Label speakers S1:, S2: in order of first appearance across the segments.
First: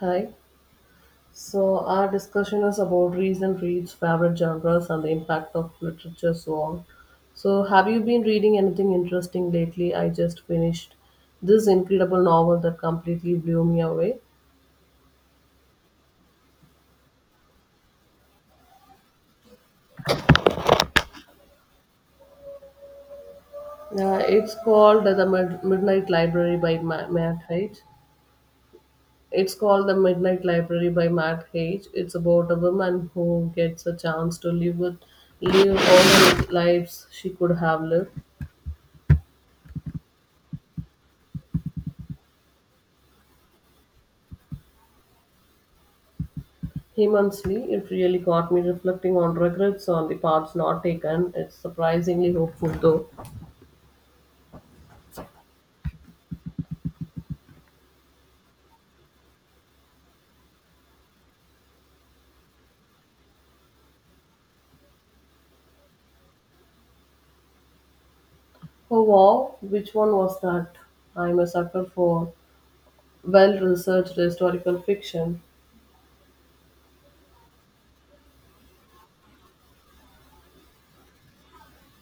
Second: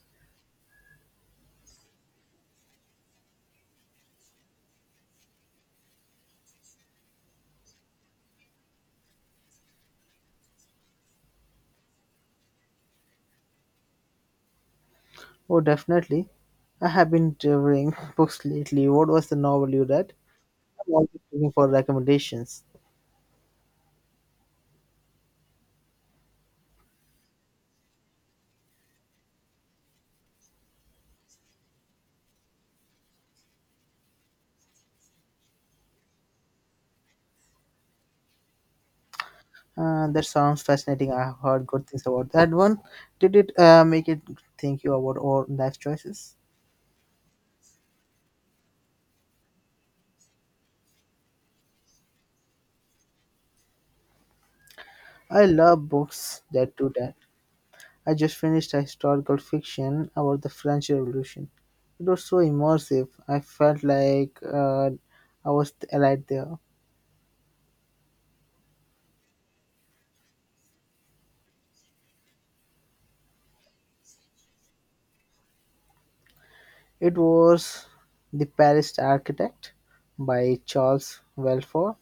S1: Hi. So our discussion is about recent reads, favorite genres, and the impact of literature, so on. So have you been reading anything interesting lately? I just finished this incredible novel that completely blew me away.
S2: Oh, definitely. I have been devouring books lately. What was the novel you read? I'm always looking for recommendations.
S1: It's called The Midnight Library by Matt Haig. It's called The Midnight Library by Matt Haig. It's about a woman who gets a chance to live all the lives she could have lived.
S2: That sounds fascinating. I have heard good things about that one. Did it make it think you about all life choices?
S1: Immensely. It really got me reflecting on regrets on the paths not taken. It's surprisingly hopeful though.
S2: I love books that do that. I just finished a historical fiction about the French Revolution. It was so immersive. I felt like I was right there.
S1: Oh wow, which one was that? I'm a sucker for well researched historical fiction.
S2: It was The Paris Architect by Charles Welford.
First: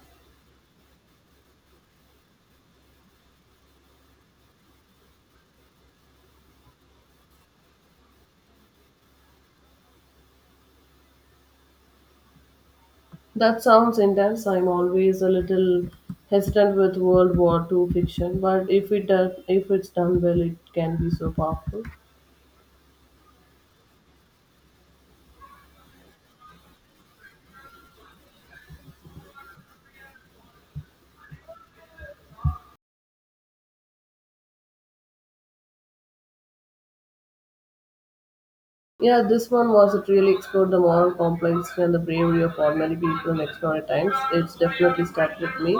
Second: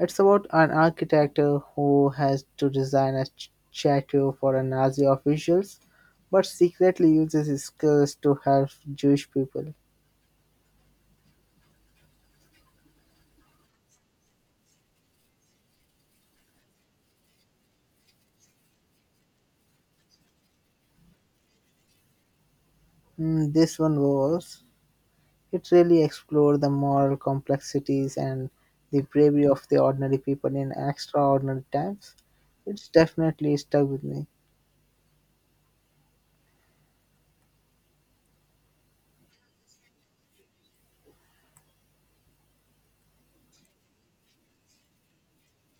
S2: It's about an architect who has to design a statue for a Nazi officials, but secretly uses his skills to help Jewish people.
S1: That sounds intense. I'm always a little hesitant with World War II fiction, but if it's done well, it can be so powerful.
S2: Mm, this one was. It really explored the moral complexities and the bravery of the ordinary people in extraordinary times. It's definitely stuck with me.
S1: Yeah, this one was it really explored the moral complexity and the bravery of ordinary people in extraordinary times. It's definitely stuck with me.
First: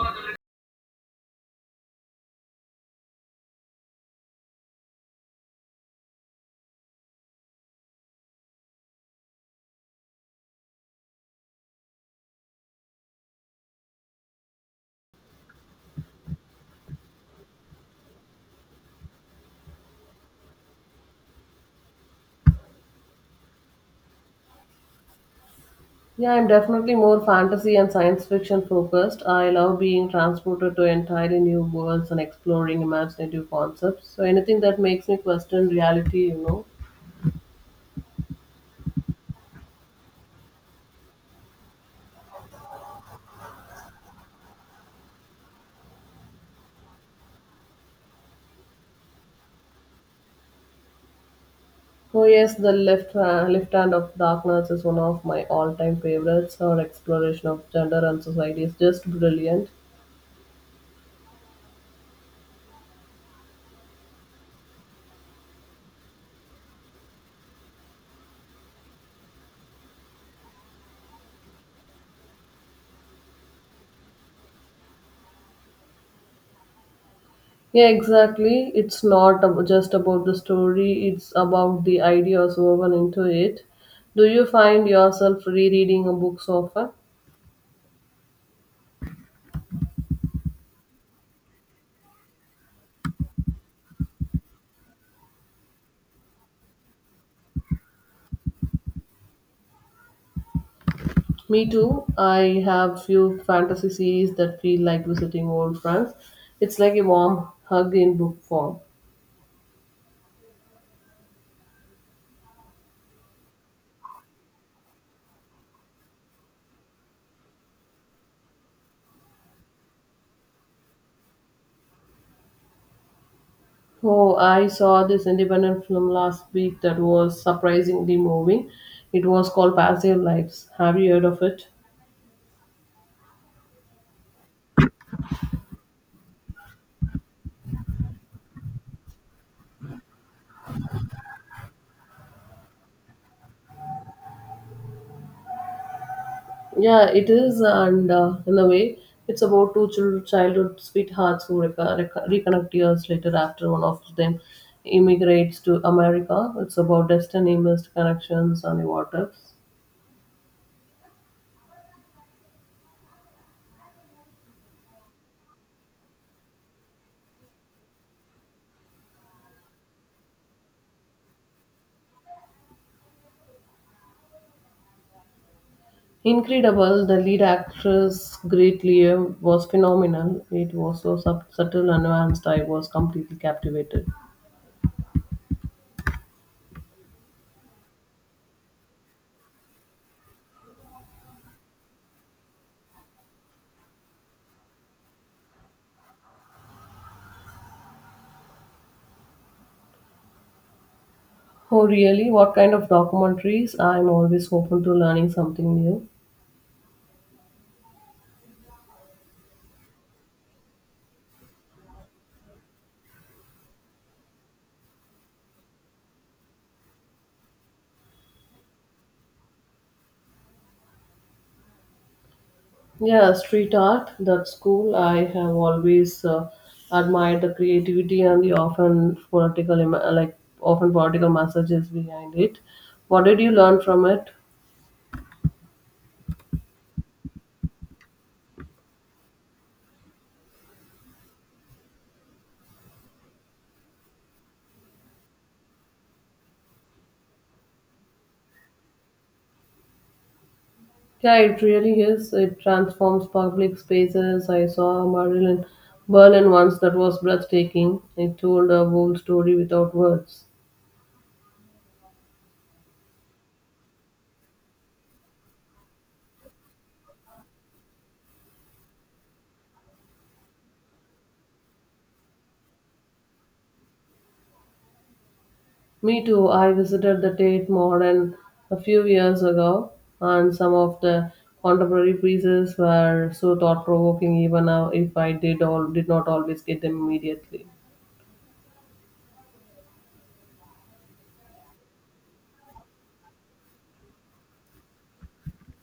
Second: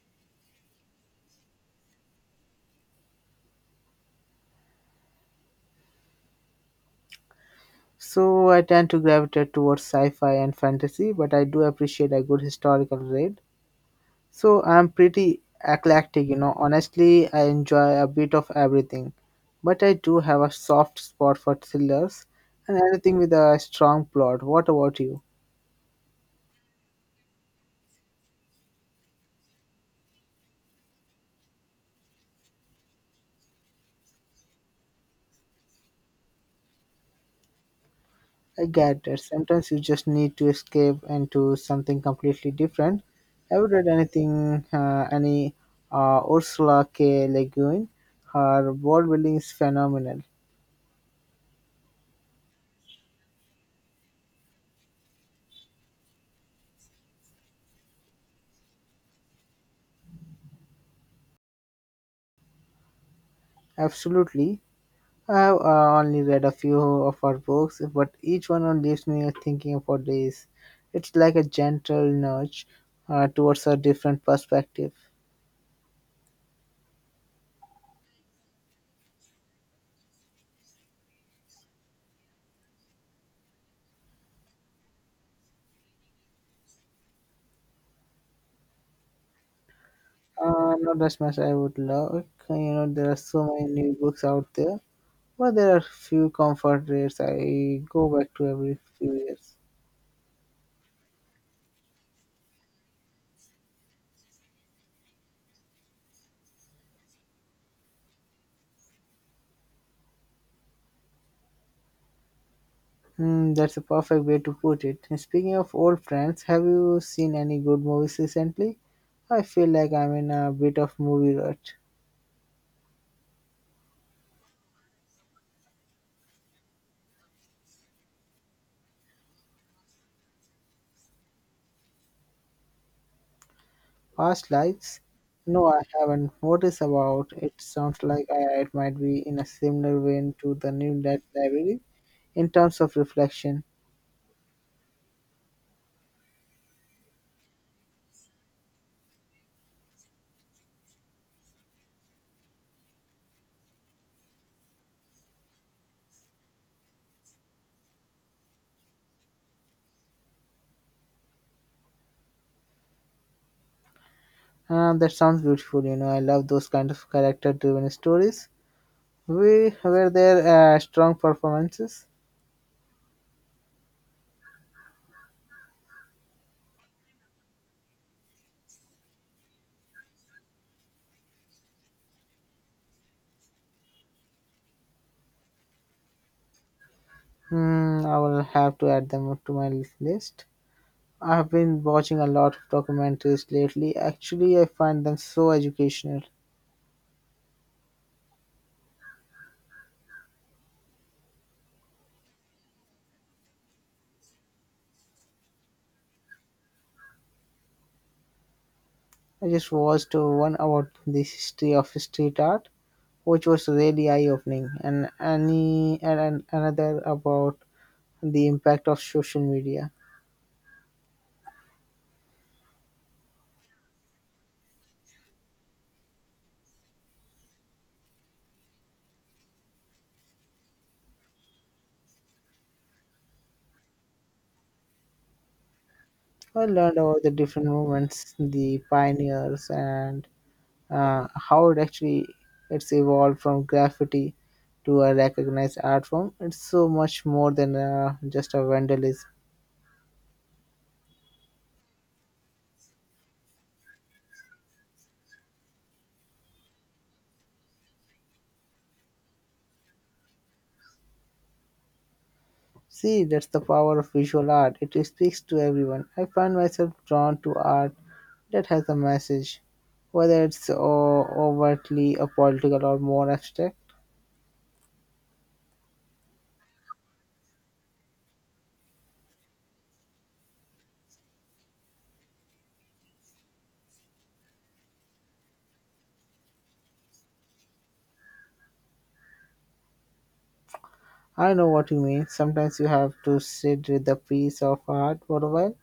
S2: So I tend to gravitate towards sci-fi and fantasy, but I do appreciate a good historical read. So I'm pretty eclectic, you know. Honestly, I enjoy a bit of everything, but I do have a soft spot for thrillers and anything with a strong plot. What about you?
S1: Yeah, I'm definitely more fantasy and science fiction focused. I love being transported to entirely new worlds and exploring imaginative concepts. So anything that makes me question reality.
S2: I get that sometimes you just need to escape into something completely different. Have you read any Ursula K. Le Guin? Her world building is phenomenal.
S1: Oh yes, the left hand of darkness is one of my all-time favorites. Her exploration of gender and society is just brilliant.
S2: Absolutely. I've only read a few of her books, but each one leaves me thinking for days. It's like a gentle nudge towards a different perspective.
S1: Yeah, exactly. It's not just about the story; it's about the ideas woven into it. Do you find yourself rereading a book so often?
S2: Not as much I would like. You know, there are so many new books out there, but there are few comfort reads I go back to every few years.
S1: Me too. I have few fantasy series that feel like visiting old friends. It's like a warm hug in book form.
S2: Hmm, that's a perfect way to put it. And speaking of old friends, have you seen any good movies recently? I feel like I'm in a bit of movie rut.
S1: Oh, I saw this independent film last week that was surprisingly moving. It was called Passive Lives. Have you heard of it?
S2: Past lives? No, I haven't. What is about? It sounds like it might be in a similar vein to the new Dead Library in terms of reflection.
S1: Yeah, it is, and in a way, it's about two childhood sweethearts who reconnect years later after one of them immigrates to America. It's about destiny, missed connections, and what ifs.
S2: Ah, that sounds beautiful. You know, I love those kind of character-driven stories. We were there strong performances.
S1: Incredible, the lead actress, Great Leo, was phenomenal. It was so subtle and nuanced, I was completely captivated.
S2: Hmm, I will have to add them to my list. I have been watching a lot of documentaries lately. Actually, I find them so educational.
S1: Oh, really? What kind of documentaries? I'm always open to learning something new.
S2: I just watched one about the history of street art which was really eye-opening, and another about the impact of social media.
S1: Yeah, street art, that's cool. I have always admired the creativity and the often political messages behind it. What did you learn from it?
S2: I learned about the different movements, the pioneers, and how it actually it's evolved from graffiti to a recognized art form. It's so much more than just a vandalism.
S1: Yeah, it really is. It transforms public spaces. I saw a mural in Berlin once that was breathtaking. It told a whole story without words.
S2: See, that's the power of visual art. It speaks to everyone. I find myself drawn to art that has a message, whether it's overtly a political or more abstract.
S1: Me too. I visited the Tate Modern a few years ago, and some of the contemporary pieces were so thought-provoking, even now if I did not always get them immediately.
S2: I know what you mean. Sometimes you have to sit with a piece of art for a while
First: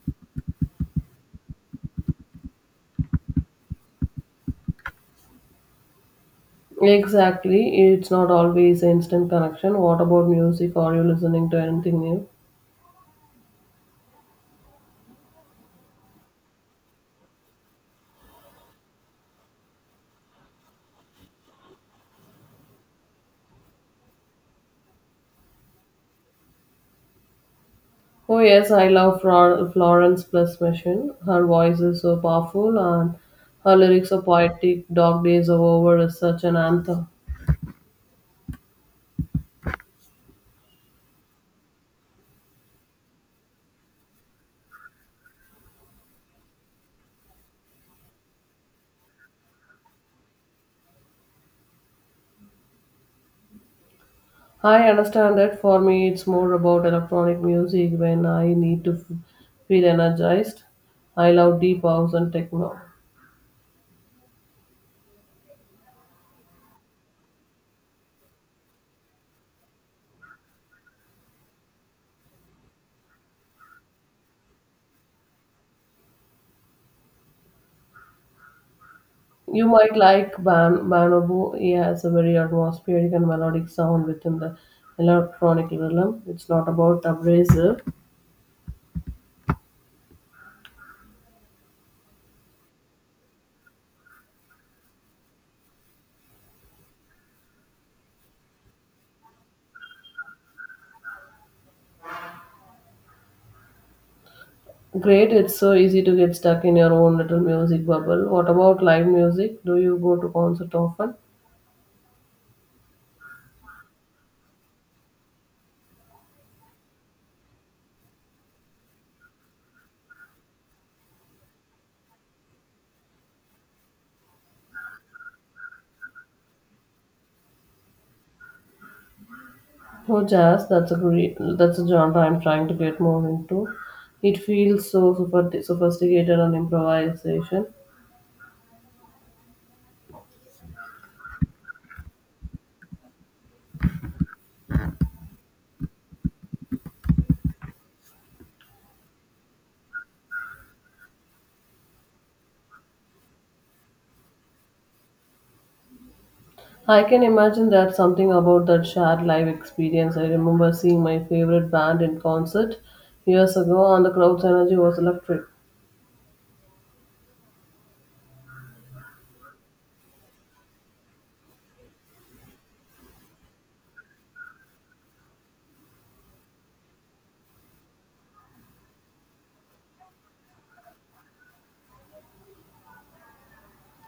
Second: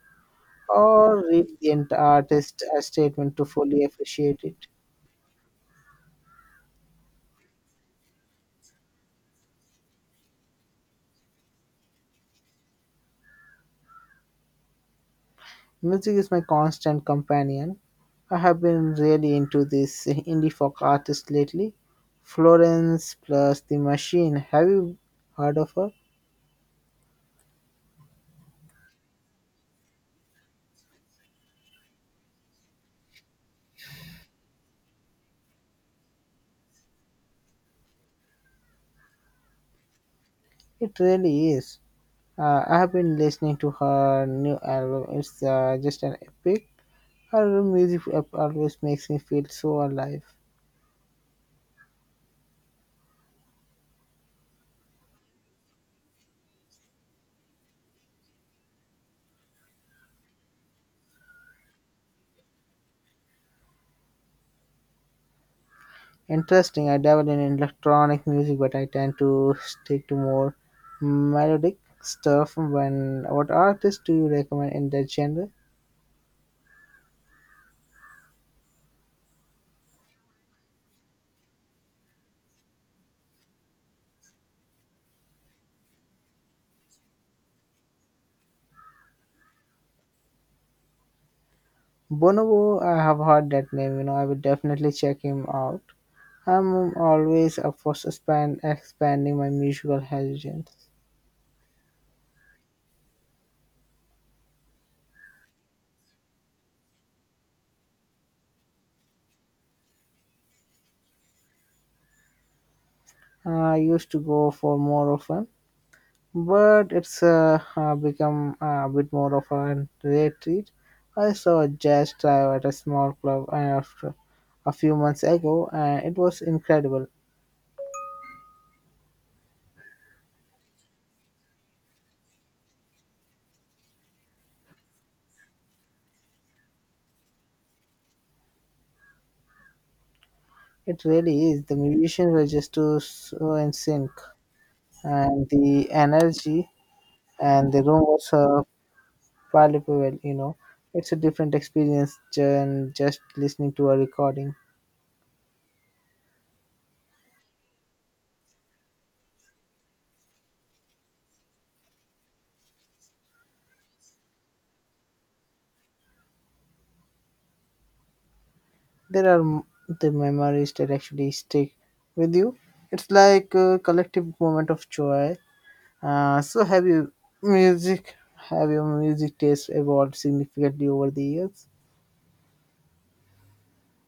S2: or read the artist's statement to fully appreciate it.
S1: Exactly. It's not always instant connection. What about music? Are you listening to anything new?
S2: Music is my constant companion. I have been really into this indie folk artist lately. Florence plus the Machine. Have you heard of her?
S1: Oh yes, I love Florence Plus Machine. Her voice is so powerful and her lyrics are poetic. Dog Days Are Over is such an anthem.
S2: It really is. I have been listening to her new album. It's just an epic. Her music always makes me feel so alive.
S1: I understand that for me it's more about electronic music when I need to feel energized. I love deep house and techno.
S2: Interesting. I dabble in electronic music, but I tend to stick to more melodic stuff. When what artist do you recommend in that genre?
S1: You might like Ban Bonobo. He has a very atmospheric and melodic sound within the electronic rhythm. It's not about abrasive.
S2: Bonobo, I have heard that name. You know, I will definitely check him out. I'm always up for suspend, expanding my musical horizons.
S1: Great, it's so easy to get stuck in your own little music bubble. What about live music? Do you go to concert often?
S2: I used to go for more often, but it's become a bit more of a retreat. I saw a jazz drive at a small club a few months ago, and it was incredible.
S1: Oh, jazz, that's a genre I'm trying to get more into. It feels so super sophisticated and improvisation.
S2: It really is. The musicians were just too so in sync, and the energy and the room was palpable. You know, it's a different experience than just listening to a recording.
S1: I can imagine that something about that shared live experience. I remember seeing my favorite band in concert years ago, and the crowd's energy was electric.
S2: There are m- the memories that actually stick with you. It's like a collective moment of joy. So have your music taste evolved significantly over the years?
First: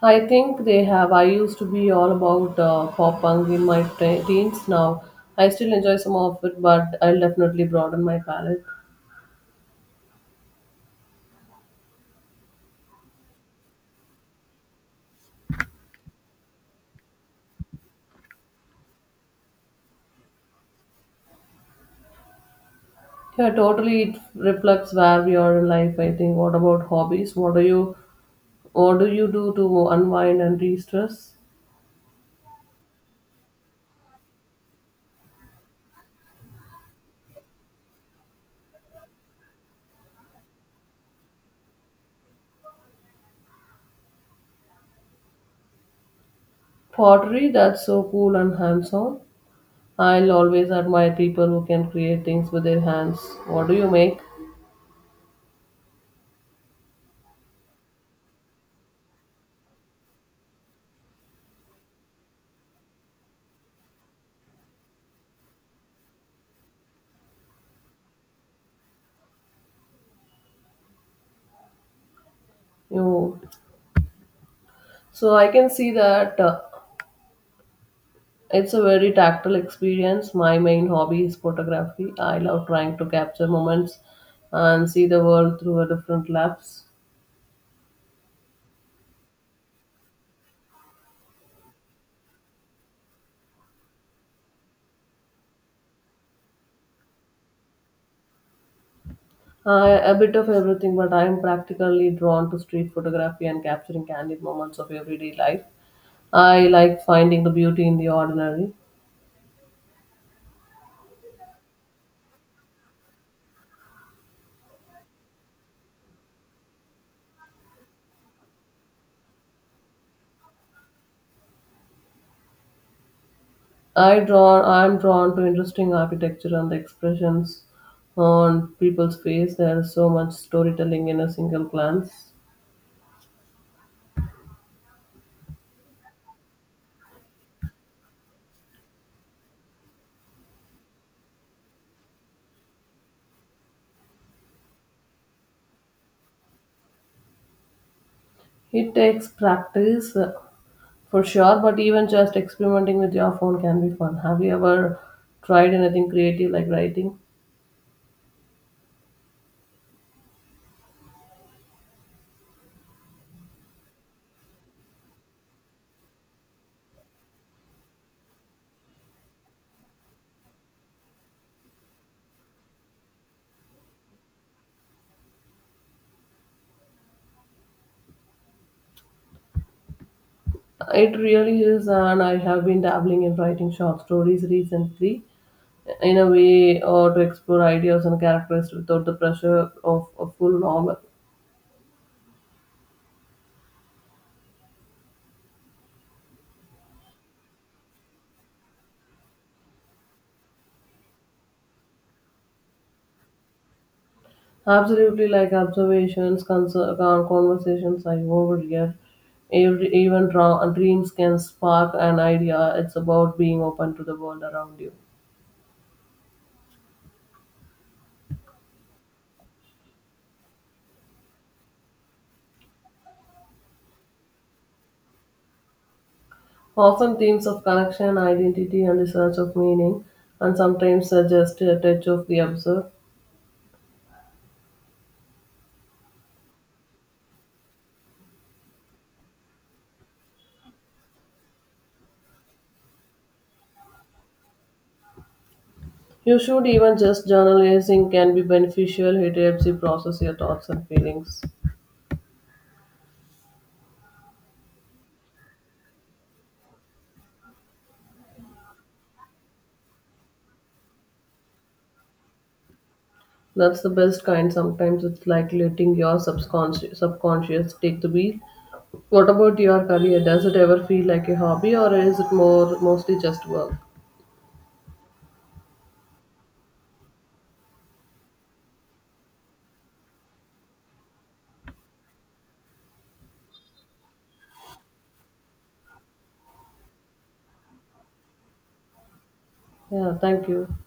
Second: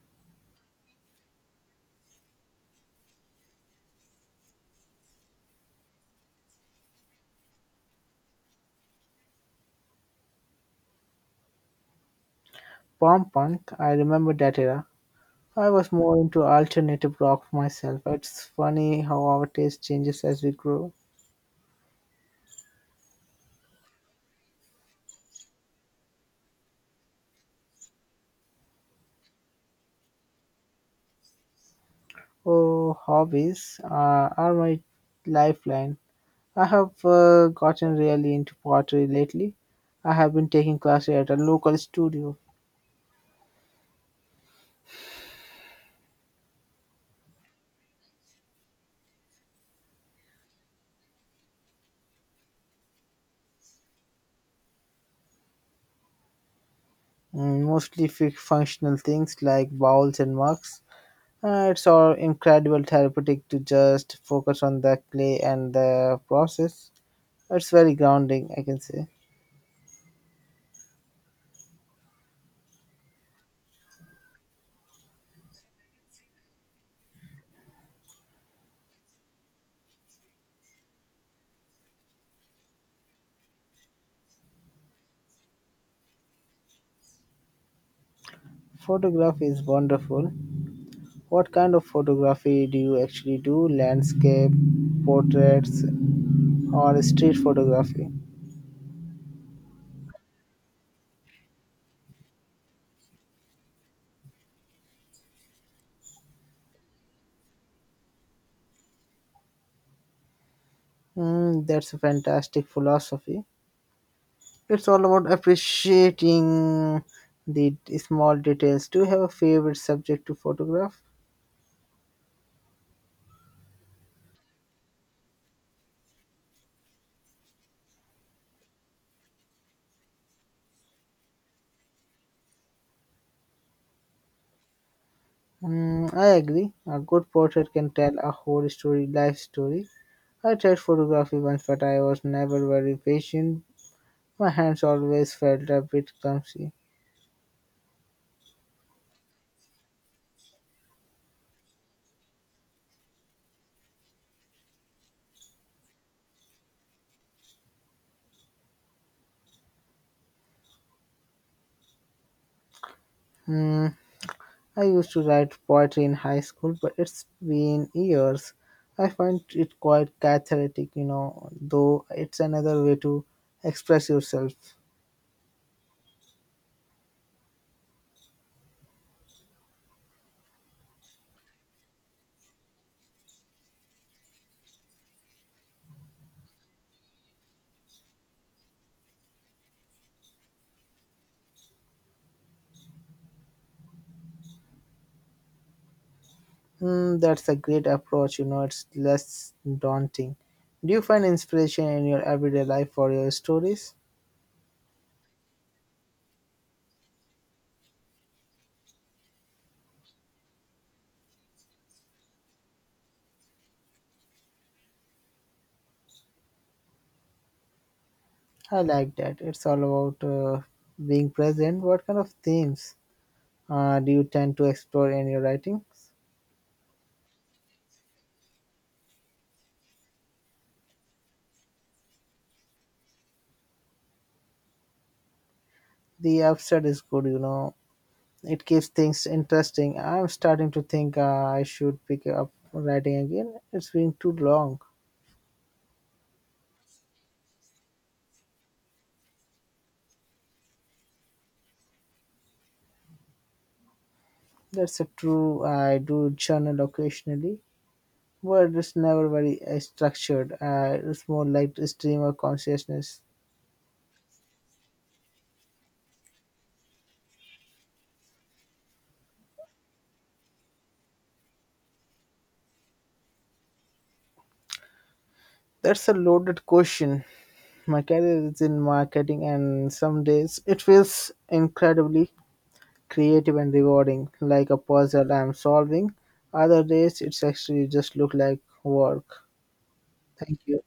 S1: I think they have. I used to be all about pop punk in my teens now. I still enjoy some of it, but I'll definitely broaden my palette.
S2: Pop punk, I remember that era. I was more into alternative rock myself. It's funny how our taste changes as we grow.
S1: Yeah, totally. It reflects where we are in life, I think. What about hobbies? What do you do to unwind and de-stress?
S2: Oh, hobbies are my lifeline. I have gotten really into pottery lately. I have been taking classes at a local studio,
S1: Pottery, that's so cool and hands-on. I'll always admire people who can create things with their hands. What do you make?
S2: mm, mostly functional things like bowls and mugs. It's all incredible therapeutic to just focus on the clay and the process. It's very grounding, I can say.
S1: You so I can see that it's a very tactile experience. My main hobby is photography. I love trying to capture moments and see the world through a different lens.
S2: Photography is wonderful. What kind of photography do you actually do? Landscape, portraits, or street photography?
S1: I a bit of everything, but I am practically drawn to street photography and capturing candid moments of everyday life. I like finding the beauty in the ordinary.
S2: Mm, that's a fantastic philosophy. It's all about appreciating the small details. Do you have a favorite subject to photograph?
S1: I am drawn to interesting architecture and the expressions on people's face. There is so much storytelling in a single glance.
S2: Mm, I agree. A good portrait can tell a whole story, life story. I tried photography once, but I was never very patient. My hands always felt a bit clumsy.
S1: It takes practice for sure, but even just experimenting with your phone can be fun. Have you ever tried anything creative like writing?
S2: Hmm. I used to write poetry in high school, but it's been years. I find it quite cathartic, though it's another way to express yourself.
S1: It really is, and I have been dabbling in writing short stories recently in a way or to explore ideas and characters without the pressure of a full novel.
S2: Hmm, that's a great approach, it's less daunting. Do you find inspiration in your everyday life for your stories?
S1: Absolutely, like observations, conversations I overhear, even dreams can spark an idea. It's about being open to the world around you.
S2: I like that. It's all about being present. What kind of themes? Do you tend to explore in your writings?
S1: Often themes of connection, identity, and the search of meaning, and sometimes just a touch of the absurd.
S2: The abstract is good, you know. It keeps things interesting. I'm starting to think I should pick up writing again. It's been too long.
S1: You should even just journalizing can be beneficial. It helps you process your thoughts and feelings.
S2: That's a true. I do journal occasionally, but it's never very structured. It's more like a stream of consciousness.
S1: That's the best kind. Sometimes it's like letting your subconscious take the wheel. What about your career? Does it ever feel like a hobby, or is it more mostly just work?
S2: That's a loaded question. My career is in marketing, and some days it feels incredibly creative and rewarding, like a puzzle I'm solving. Other days, it's actually just look like work.
S1: Yeah, thank
S2: Thank
S1: you.
S2: you.